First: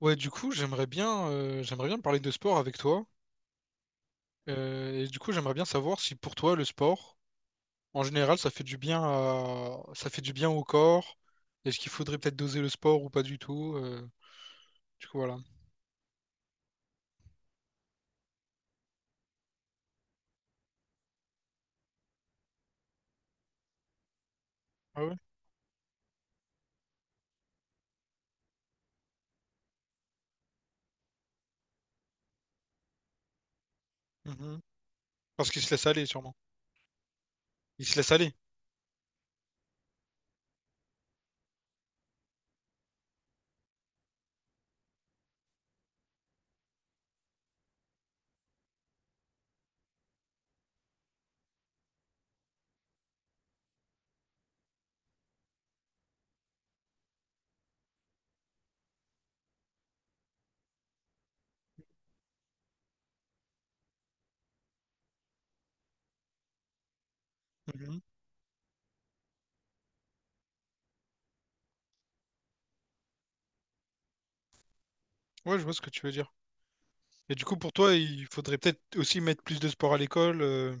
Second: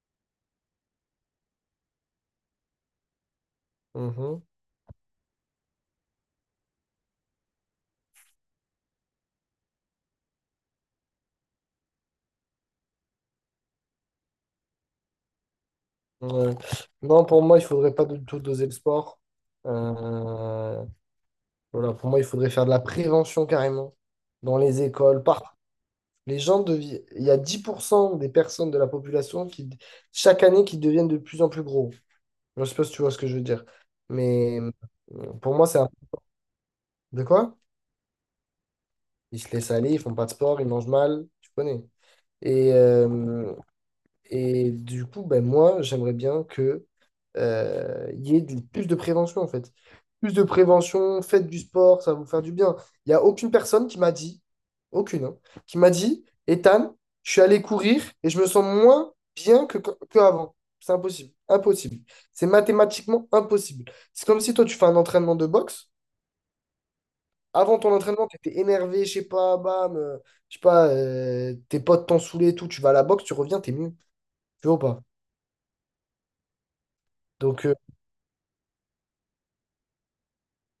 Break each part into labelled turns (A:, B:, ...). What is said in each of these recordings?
A: Ouais, du coup, j'aimerais bien parler de sport avec toi.
B: Mhm.
A: Et du coup, j'aimerais bien savoir si pour toi, le sport, en général, ça fait du bien au corps. Est-ce qu'il faudrait peut-être doser le sport ou pas du tout? Du coup, voilà.
B: Ouais. Non, pour moi, il faudrait pas du tout doser le sport. Euh, voilà, pour moi, il faudrait faire de la prévention carrément dans les
A: Ah ouais?
B: écoles. Il y a 10% des personnes de la population qui, chaque année, qui deviennent de plus en plus gros. Je sais pas si tu vois ce que je veux dire. Mais
A: Mhm. Parce
B: pour
A: qu'il
B: moi,
A: se
B: c'est
A: laisse
B: un.
A: aller, sûrement.
B: De quoi?
A: Il se laisse aller.
B: Ils se laissent aller, ils font pas de sport, ils mangent mal, tu connais. Et, euh, Et du coup, ben moi, j'aimerais bien que il y ait plus de prévention, en fait. Plus de prévention, faites du sport, ça va vous faire du bien. Il n'y a aucune personne qui m'a dit, aucune, hein, qui m'a dit, Ethan, je suis allé courir et je me sens moins bien que avant. C'est impossible. Impossible. C'est mathématiquement impossible. C'est comme si toi, tu fais un entraînement de boxe. Avant ton
A: Mhm.
B: entraînement, tu étais énervé, je sais pas, bam, je sais pas, tes potes t'ont saoulé et tout, tu vas à la boxe, tu reviens, t'es mieux. Tu vois ou pas?
A: Ouais, je vois ce que tu veux dire. Et du coup,
B: Donc,
A: pour toi, il faudrait peut-être aussi mettre plus de sport à l'école.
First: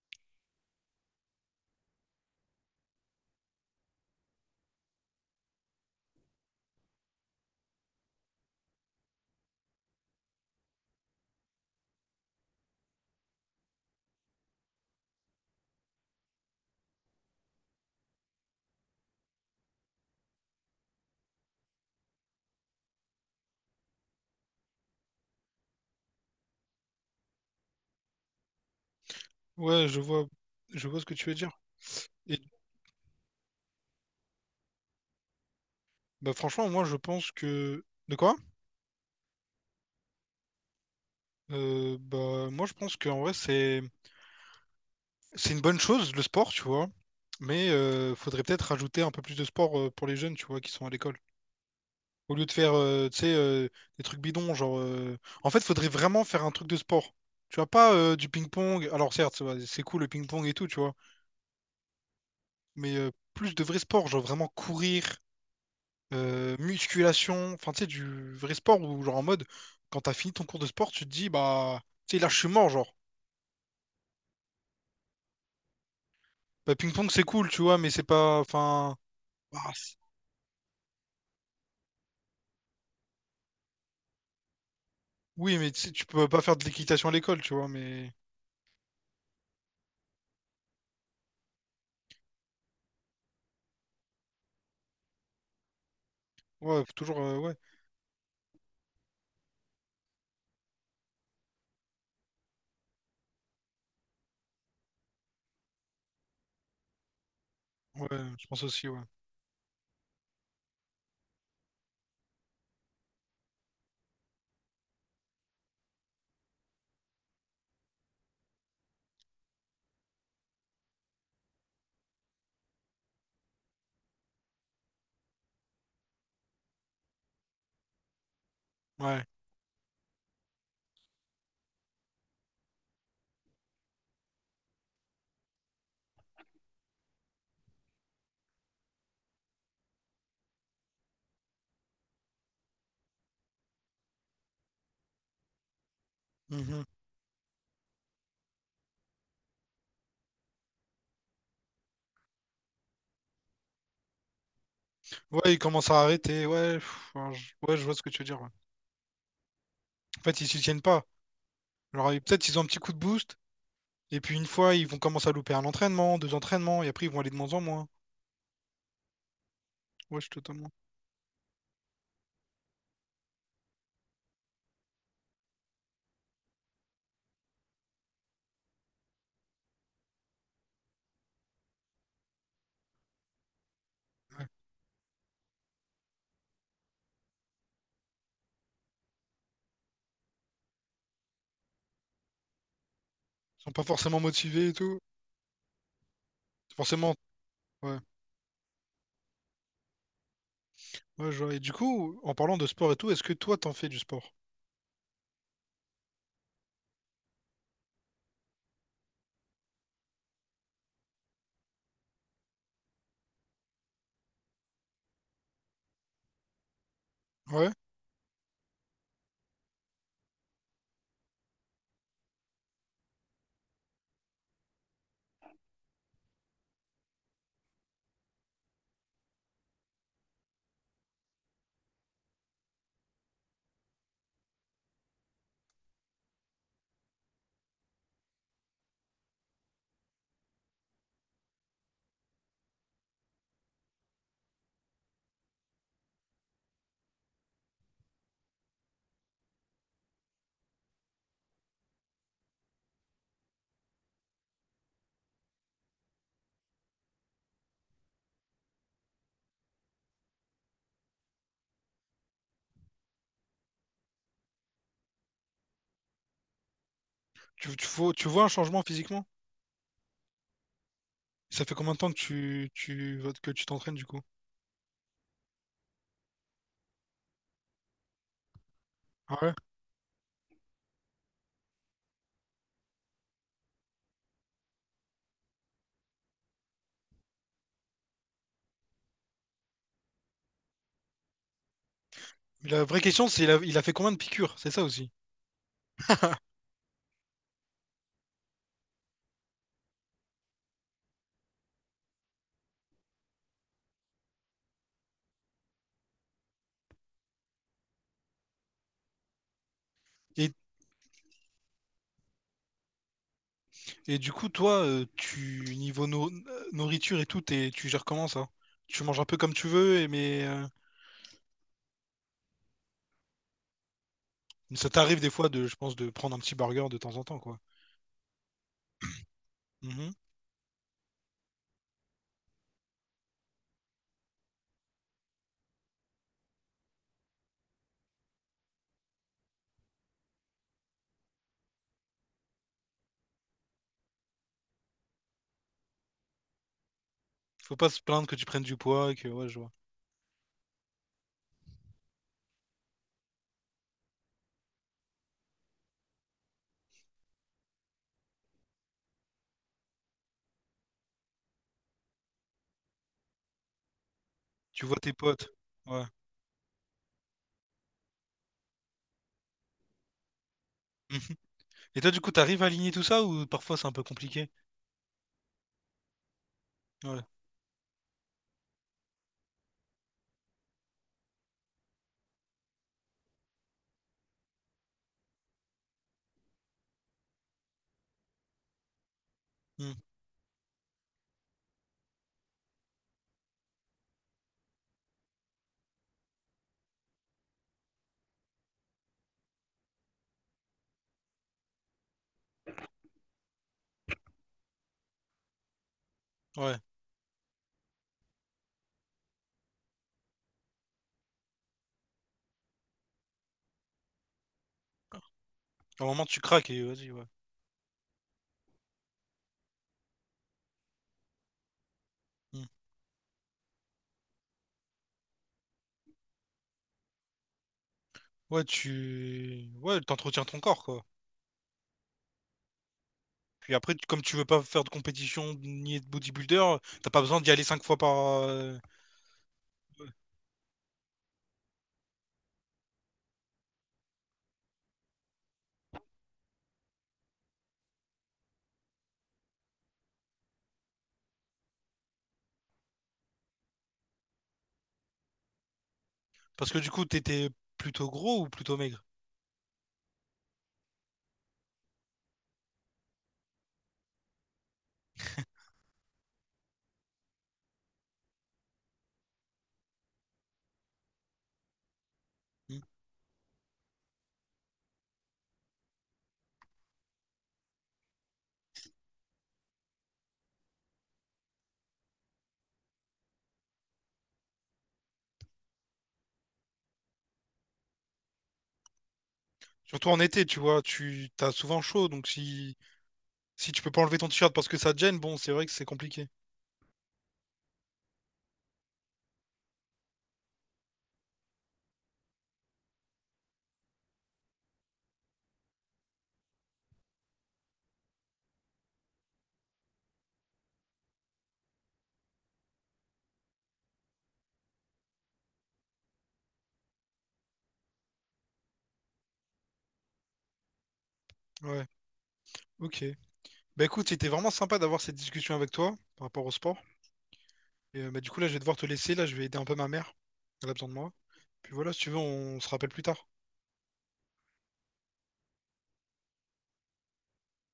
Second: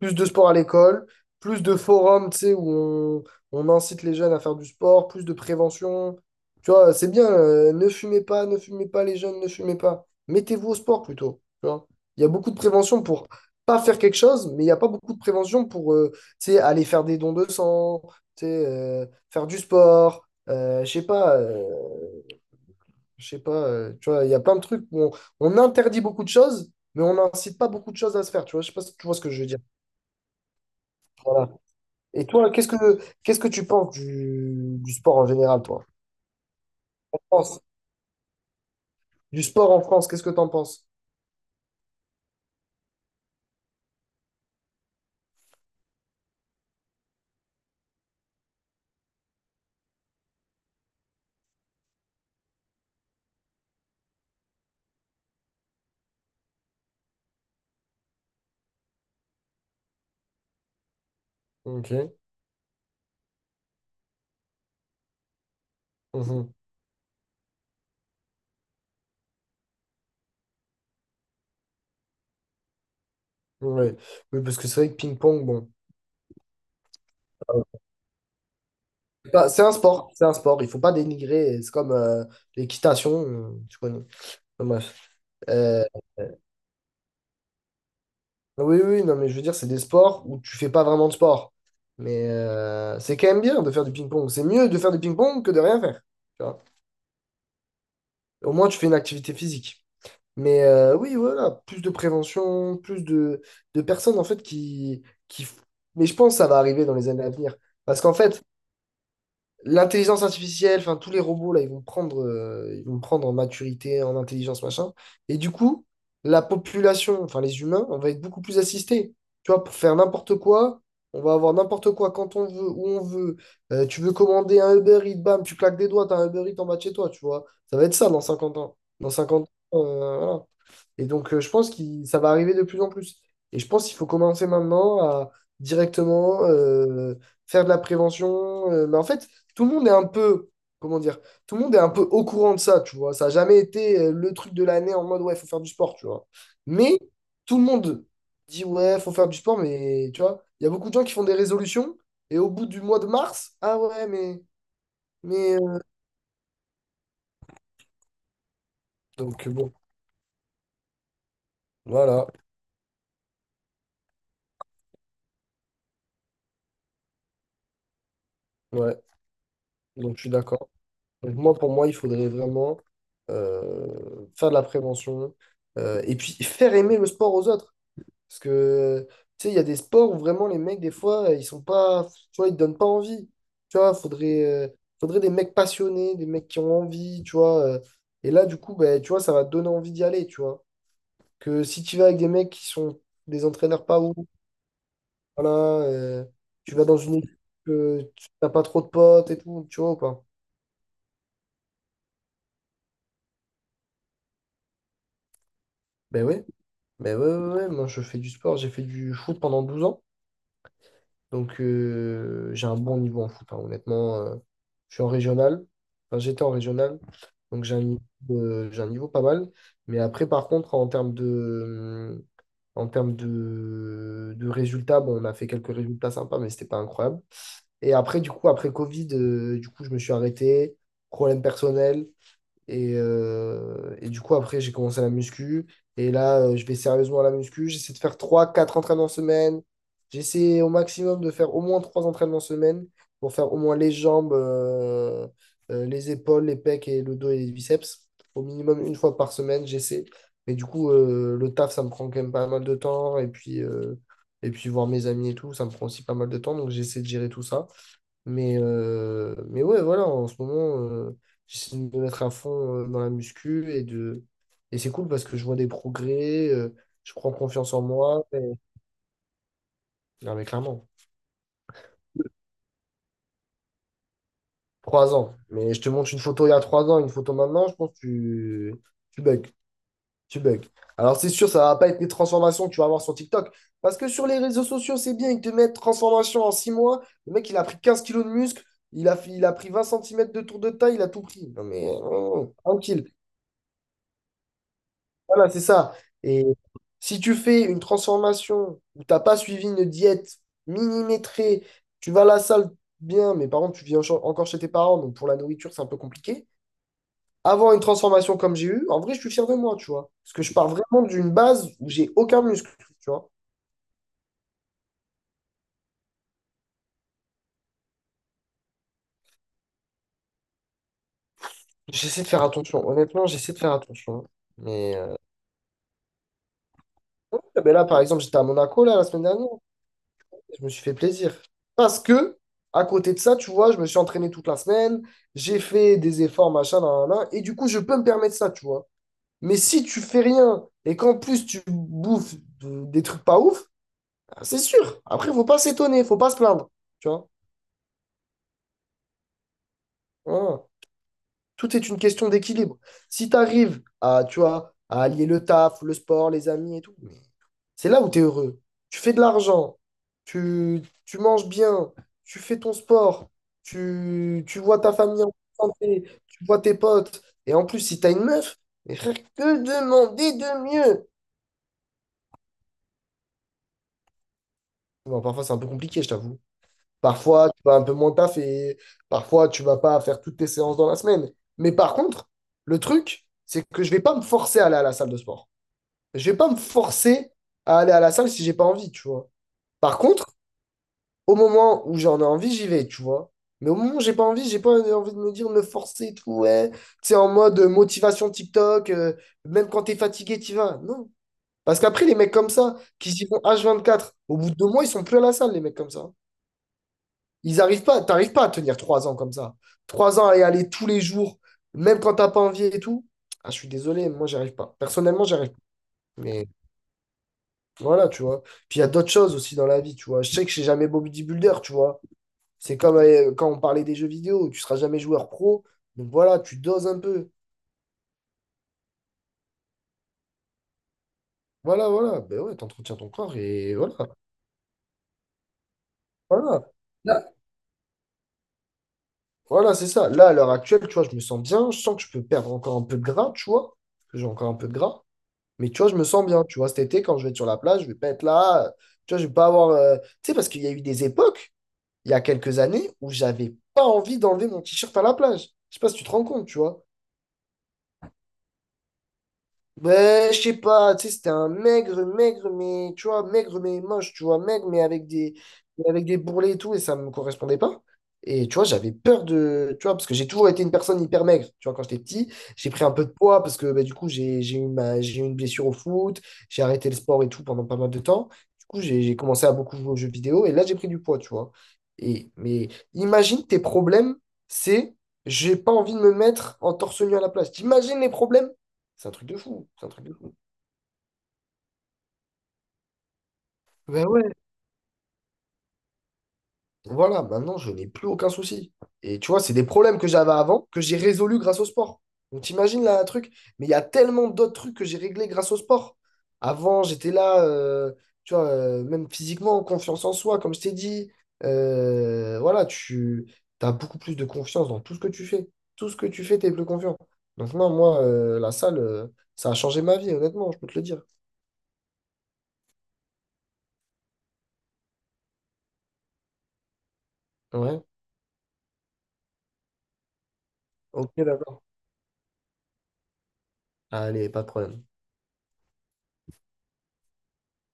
B: plus de sport à l'école, plus de forums, tu sais, où on incite les jeunes à faire du sport, plus de prévention. Tu vois, c'est bien, ne fumez pas, ne fumez pas les jeunes, ne fumez pas. Mettez-vous au sport plutôt. Tu vois. Il y a beaucoup de prévention pour pas faire quelque chose, mais il n'y a pas beaucoup de prévention pour tu sais, aller faire des dons de sang, tu sais, faire du sport. Je sais pas, je sais pas, tu vois, il y a plein de trucs où on interdit beaucoup de choses, mais on n'incite pas beaucoup de choses à se faire, tu vois, je sais pas si tu vois ce que je veux dire.
A: Ouais, je vois ce que tu veux
B: Voilà.
A: dire.
B: Et
A: Et
B: toi, qu'est-ce que tu penses du sport en général, toi?
A: bah, franchement, moi, je pense
B: France,
A: que... De quoi?
B: Du sport en France, qu'est-ce que t'en penses?
A: Bah, moi, je pense qu'en vrai, c'est... C'est une bonne chose, le sport, tu vois. Mais faudrait peut-être rajouter un peu plus de sport pour les jeunes, tu vois, qui sont à l'école. Au lieu de faire, tu sais, des trucs bidons, genre... En fait, faudrait vraiment faire un truc de sport. Tu vois, pas du ping-pong. Alors certes, ça va, c'est cool le ping-pong et tout, tu vois.
B: Ok.
A: Mais plus de vrai sport, genre vraiment courir,
B: Mhm.
A: musculation. Enfin, tu sais, du vrai sport où, genre en mode, quand t'as fini ton cours de sport, tu te dis, bah, tu sais, là, je suis mort, genre.
B: Ouais. Oui, parce que c'est vrai que ping-pong, bon.
A: Bah, ping-pong, c'est cool, tu vois, mais c'est pas... Enfin...
B: Bah,
A: bah,
B: c'est un sport, c'est un sport. Il faut pas dénigrer. C'est comme l'équitation, tu connais. Enfin, bref.
A: oui, mais tu
B: Euh,
A: sais, tu peux pas faire de l'équitation à l'école, tu vois, mais
B: oui, oui, non, mais je veux dire, c'est des sports où tu fais pas vraiment de sport. Mais c'est quand même bien de faire du ping-pong. C'est mieux de faire du ping-pong que de rien faire. Tu vois.
A: ouais, faut toujours, ouais,
B: Au moins, tu fais une activité physique. Mais oui, voilà, plus de prévention, plus de personnes en fait qui. Mais je pense que ça va arriver dans les années à venir. Parce
A: ouais,
B: qu'en fait,
A: je pense aussi, ouais.
B: l'intelligence artificielle, enfin tous les robots, là, ils vont prendre en maturité, en intelligence, machin. Et du coup, la population, enfin les humains, on va être beaucoup plus assistés. Tu vois, pour faire n'importe quoi, on va avoir n'importe quoi quand on veut, où on veut. Tu veux commander un Uber Eats, bam, tu claques des doigts, t'as un Uber Eats en bas de chez toi, tu vois. Ça va être ça dans 50 ans. Dans
A: Ouais.
B: 50 ans, voilà. Et donc, je pense que ça va arriver de plus en plus. Et je pense qu'il faut commencer maintenant à directement faire de la prévention. Mais en fait, tout le monde est un peu, comment dire, tout le monde est un peu au courant de ça, tu vois. Ça n'a jamais été le truc de l'année en mode, ouais, il faut faire du sport, tu vois.
A: Mhm.
B: Mais tout le monde dit, ouais, faut faire du sport, mais tu vois, il y a beaucoup de gens qui font des résolutions et au bout du mois de mars, ah ouais, mais...
A: Ouais,
B: mais
A: ils
B: euh,
A: commencent à arrêter, ouais, pff, alors, ouais, je vois ce que tu veux dire, ouais.
B: Donc, bon,
A: En fait, ils s'y tiennent pas. Alors, et
B: voilà,
A: peut-être ils ont un petit coup de boost, et puis une fois, ils vont commencer à louper un entraînement, deux entraînements, et après, ils vont aller de moins en moins.
B: ouais, donc
A: Ouais,
B: je
A: je suis
B: suis d'accord.
A: totalement.
B: Donc moi, pour moi, il faudrait vraiment faire de la prévention et puis faire aimer le sport aux autres. Parce que, tu sais, il y a des sports où vraiment les mecs, des fois, ils sont pas, tu vois, ils te donnent pas envie. Tu vois, faudrait,
A: Ouais.
B: euh, faudrait des mecs passionnés, des mecs qui ont envie, tu vois. Et là, du coup, ben, tu vois, ça va te donner envie d'y aller, tu vois. Que si tu vas avec des mecs qui sont des
A: Ils sont pas
B: entraîneurs pas ouf,
A: forcément motivés et tout.
B: voilà, euh, tu vas dans
A: Forcément,
B: une équipe,
A: ouais.
B: tu n'as pas trop de potes et tout, tu vois, ou pas.
A: Ouais, je vois. Et du coup, en parlant de sport et tout, est-ce que toi, t'en fais du sport?
B: Ben ouais, ben ouais, ouais, ouais, moi je fais du sport, j'ai fait du foot pendant 12 ans, donc j'ai un bon niveau en foot, hein, honnêtement. Je suis en régional, enfin j'étais en régional, donc
A: Ouais.
B: j'ai un niveau pas mal. Mais après, par contre, en termes de résultats, bon, on a fait quelques résultats sympas, mais c'était pas incroyable. Et après, du coup, après Covid, du coup, je me suis arrêté, problème personnel, et du coup, après, j'ai commencé la muscu. Et là, je vais sérieusement à la muscu. J'essaie de faire trois quatre entraînements semaine. J'essaie au maximum de faire au moins 3 entraînements semaine pour faire au moins les jambes, les épaules, les pecs et le dos et les biceps. Au minimum une fois par semaine, j'essaie. Mais du coup, le taf, ça me prend quand même pas mal de temps. Et puis voir mes amis et tout, ça me prend aussi pas mal de temps. Donc, j'essaie de gérer tout ça. Mais ouais, voilà, en ce moment, j'essaie de me mettre à fond dans la muscu et c'est cool parce que je vois des progrès, je prends
A: Tu,
B: confiance en
A: tu, vois,
B: moi.
A: tu vois un changement physiquement?
B: Non, mais clairement,
A: Ça fait combien de temps que tu t'entraînes, du coup?
B: 3 ans. Mais je te montre une photo il y a 3 ans, une photo maintenant, je pense que tu
A: Ah
B: bugs.
A: ouais.
B: Tu bugs. Alors, c'est sûr, ça va pas être les transformations que tu vas avoir sur TikTok. Parce que sur les réseaux sociaux, c'est bien, ils te mettent transformation en 6 mois. Le mec, il a pris 15 kilos de muscle, il a pris 20 centimètres de tour de taille, il a tout pris. Non, mais oh,
A: La vraie
B: tranquille.
A: question, c'est il a fait combien de piqûres? C'est ça aussi.
B: Voilà, c'est ça. Et si tu fais une transformation où t'as pas suivi une diète millimétrée, tu vas à la salle bien, mais par contre, tu vis encore chez tes parents, donc pour la nourriture, c'est un peu compliqué. Avoir une transformation comme j'ai eu, en vrai, je suis fier de moi, tu vois. Parce que je
A: Et,
B: pars vraiment d'une base où j'ai aucun muscle, tu vois.
A: et du coup, toi, tu niveau nourriture et tout, tu gères comment ça? Tu manges un peu comme tu veux, mais
B: J'essaie de faire attention. Honnêtement, j'essaie de faire attention.
A: ça
B: Mais,
A: t'arrive des fois de, je pense, de prendre un petit burger de temps en temps, quoi.
B: ah, ben là, par exemple, j'étais à Monaco là, la semaine dernière.
A: Mhm.
B: Je me suis fait plaisir. Parce que, à côté de ça, tu vois, je me suis entraîné toute la semaine, j'ai fait des efforts, machin, nan, nan, nan, et du coup, je peux me permettre ça, tu vois. Mais si tu fais rien et qu'en plus tu bouffes des trucs pas ouf, ah, c'est sûr. Après, faut pas s'étonner, faut pas se plaindre, tu vois.
A: Faut pas se plaindre que tu prennes du poids, et que ouais, je vois.
B: Voilà. Tout est une question d'équilibre. Si tu arrives à, tu vois, à allier le taf, le sport, les amis et tout, c'est là où tu es heureux. Tu fais de l'argent, tu manges bien, tu fais ton sport, tu vois
A: Tu
B: ta
A: vois tes
B: famille en
A: potes.
B: bonne santé,
A: Ouais.
B: tu vois tes potes. Et en plus, si tu as une meuf, mais frère, que demander de mieux?
A: Mhm. Et toi, du coup, t'arrives à aligner tout ça ou parfois c'est un peu compliqué?
B: Bon, parfois, c'est un peu compliqué, je t'avoue.
A: Ouais.
B: Parfois, tu vas un peu moins taffer. Parfois, tu vas pas faire toutes tes séances dans la semaine. Mais par contre, le truc, c'est que je vais pas me forcer à aller à la salle de sport. Je vais pas me forcer à aller à la salle si j'ai pas envie, tu vois. Par
A: Mhm.
B: contre, au moment où j'en ai envie, j'y vais, tu vois. Mais au moment où j'ai pas envie de me dire, de me forcer et tout, ouais. Tu sais, en mode motivation TikTok, même quand t'es fatigué, t'y vas. Non. Parce qu'après, les mecs comme ça, qui s'y vont H24, au bout de 2 mois, ils sont plus à la salle, les mecs comme ça.
A: Ouais.
B: Ils arrivent pas, t'arrives pas à tenir 3 ans comme ça. 3 ans à y aller tous les jours, même quand t'as pas envie et tout. Ah, je suis désolé, moi, j'arrive pas. Personnellement, j'arrive pas.
A: À un moment, tu
B: Mais
A: craques et vas-y, ouais.
B: voilà, tu vois. Puis il y a d'autres choses aussi dans la vie, tu vois. Je sais que je suis jamais beau bodybuilder, tu vois.
A: Mhm.
B: C'est comme quand on parlait des jeux vidéo, tu seras jamais joueur pro, donc voilà, tu doses un peu.
A: Ouais, t'entretiens ton corps, quoi.
B: Voilà, voilà, ben ouais, t'entretiens ton corps
A: Puis
B: et
A: après,
B: voilà,
A: comme tu veux pas faire de compétition ni de
B: voilà.
A: bodybuilder, t'as pas
B: Là,
A: besoin d'y aller 5 fois par. euh,
B: voilà, c'est
A: ouais.
B: ça. Là, à l'heure actuelle, tu vois, je me sens bien, je sens que je peux perdre encore un peu de gras, tu vois, parce que j'ai encore un peu de gras, mais tu vois, je me sens bien, tu vois, cet été, quand je vais être sur la plage, je vais pas être là, tu vois, je vais pas avoir. Tu sais, parce qu'il y a eu des époques, il y a quelques années, où j'avais pas envie d'enlever mon t-shirt à la plage. Je sais pas si tu te rends compte, tu
A: Parce que
B: vois.
A: du coup, t'étais plutôt gros ou plutôt maigre?
B: Ben, je sais pas, tu sais, c'était un maigre, maigre, mais, tu vois, maigre, mais moche, tu vois, maigre, mais avec des bourrelets et tout, et ça me correspondait pas. Et tu vois, j'avais peur de, tu vois, parce que j'ai toujours été une personne hyper maigre, tu vois, quand j'étais petit, j'ai
A: Hmm.
B: pris un peu de poids, parce que, ben, du coup, j'ai eu une blessure au foot, j'ai arrêté le sport et tout pendant pas mal de temps. Du coup, j'ai commencé à beaucoup jouer aux jeux vidéo, et là, j'ai pris du poids, tu vois. Et, mais imagine tes problèmes, c'est, j'ai pas envie de me mettre en torse nu à la place. T'imagines les problèmes? C'est un truc de fou. C'est un truc
A: Surtout
B: de
A: en
B: fou.
A: été, tu vois, tu t'as souvent chaud, donc si si tu peux pas
B: Ben
A: enlever ton
B: ouais.
A: t-shirt parce que ça te gêne, bon, c'est vrai que c'est compliqué.
B: Voilà, maintenant, je n'ai plus aucun souci. Et tu vois, c'est des problèmes que j'avais avant que j'ai résolus grâce au sport. Donc, t'imagines là, un truc. Mais il y a tellement d'autres trucs que j'ai réglés grâce au sport. Avant, j'étais là, tu vois, même physiquement, confiance en soi, comme je t'ai dit. Voilà, tu as beaucoup plus de confiance dans tout ce que tu fais. Tout ce que tu fais, tu es plus confiant. Donc, non, moi, la salle, ça a changé ma vie, honnêtement, je peux te le dire.
A: Ouais, ok. Bah écoute, c'était vraiment sympa d'avoir cette discussion avec toi par rapport au sport.
B: Ouais,
A: Et bah, du coup, là, je vais devoir te laisser. Là, je vais aider un peu ma mère. Elle a besoin de moi.
B: ok, d'accord.
A: Puis voilà, si tu veux, on se rappelle plus tard.
B: Allez, pas de problème.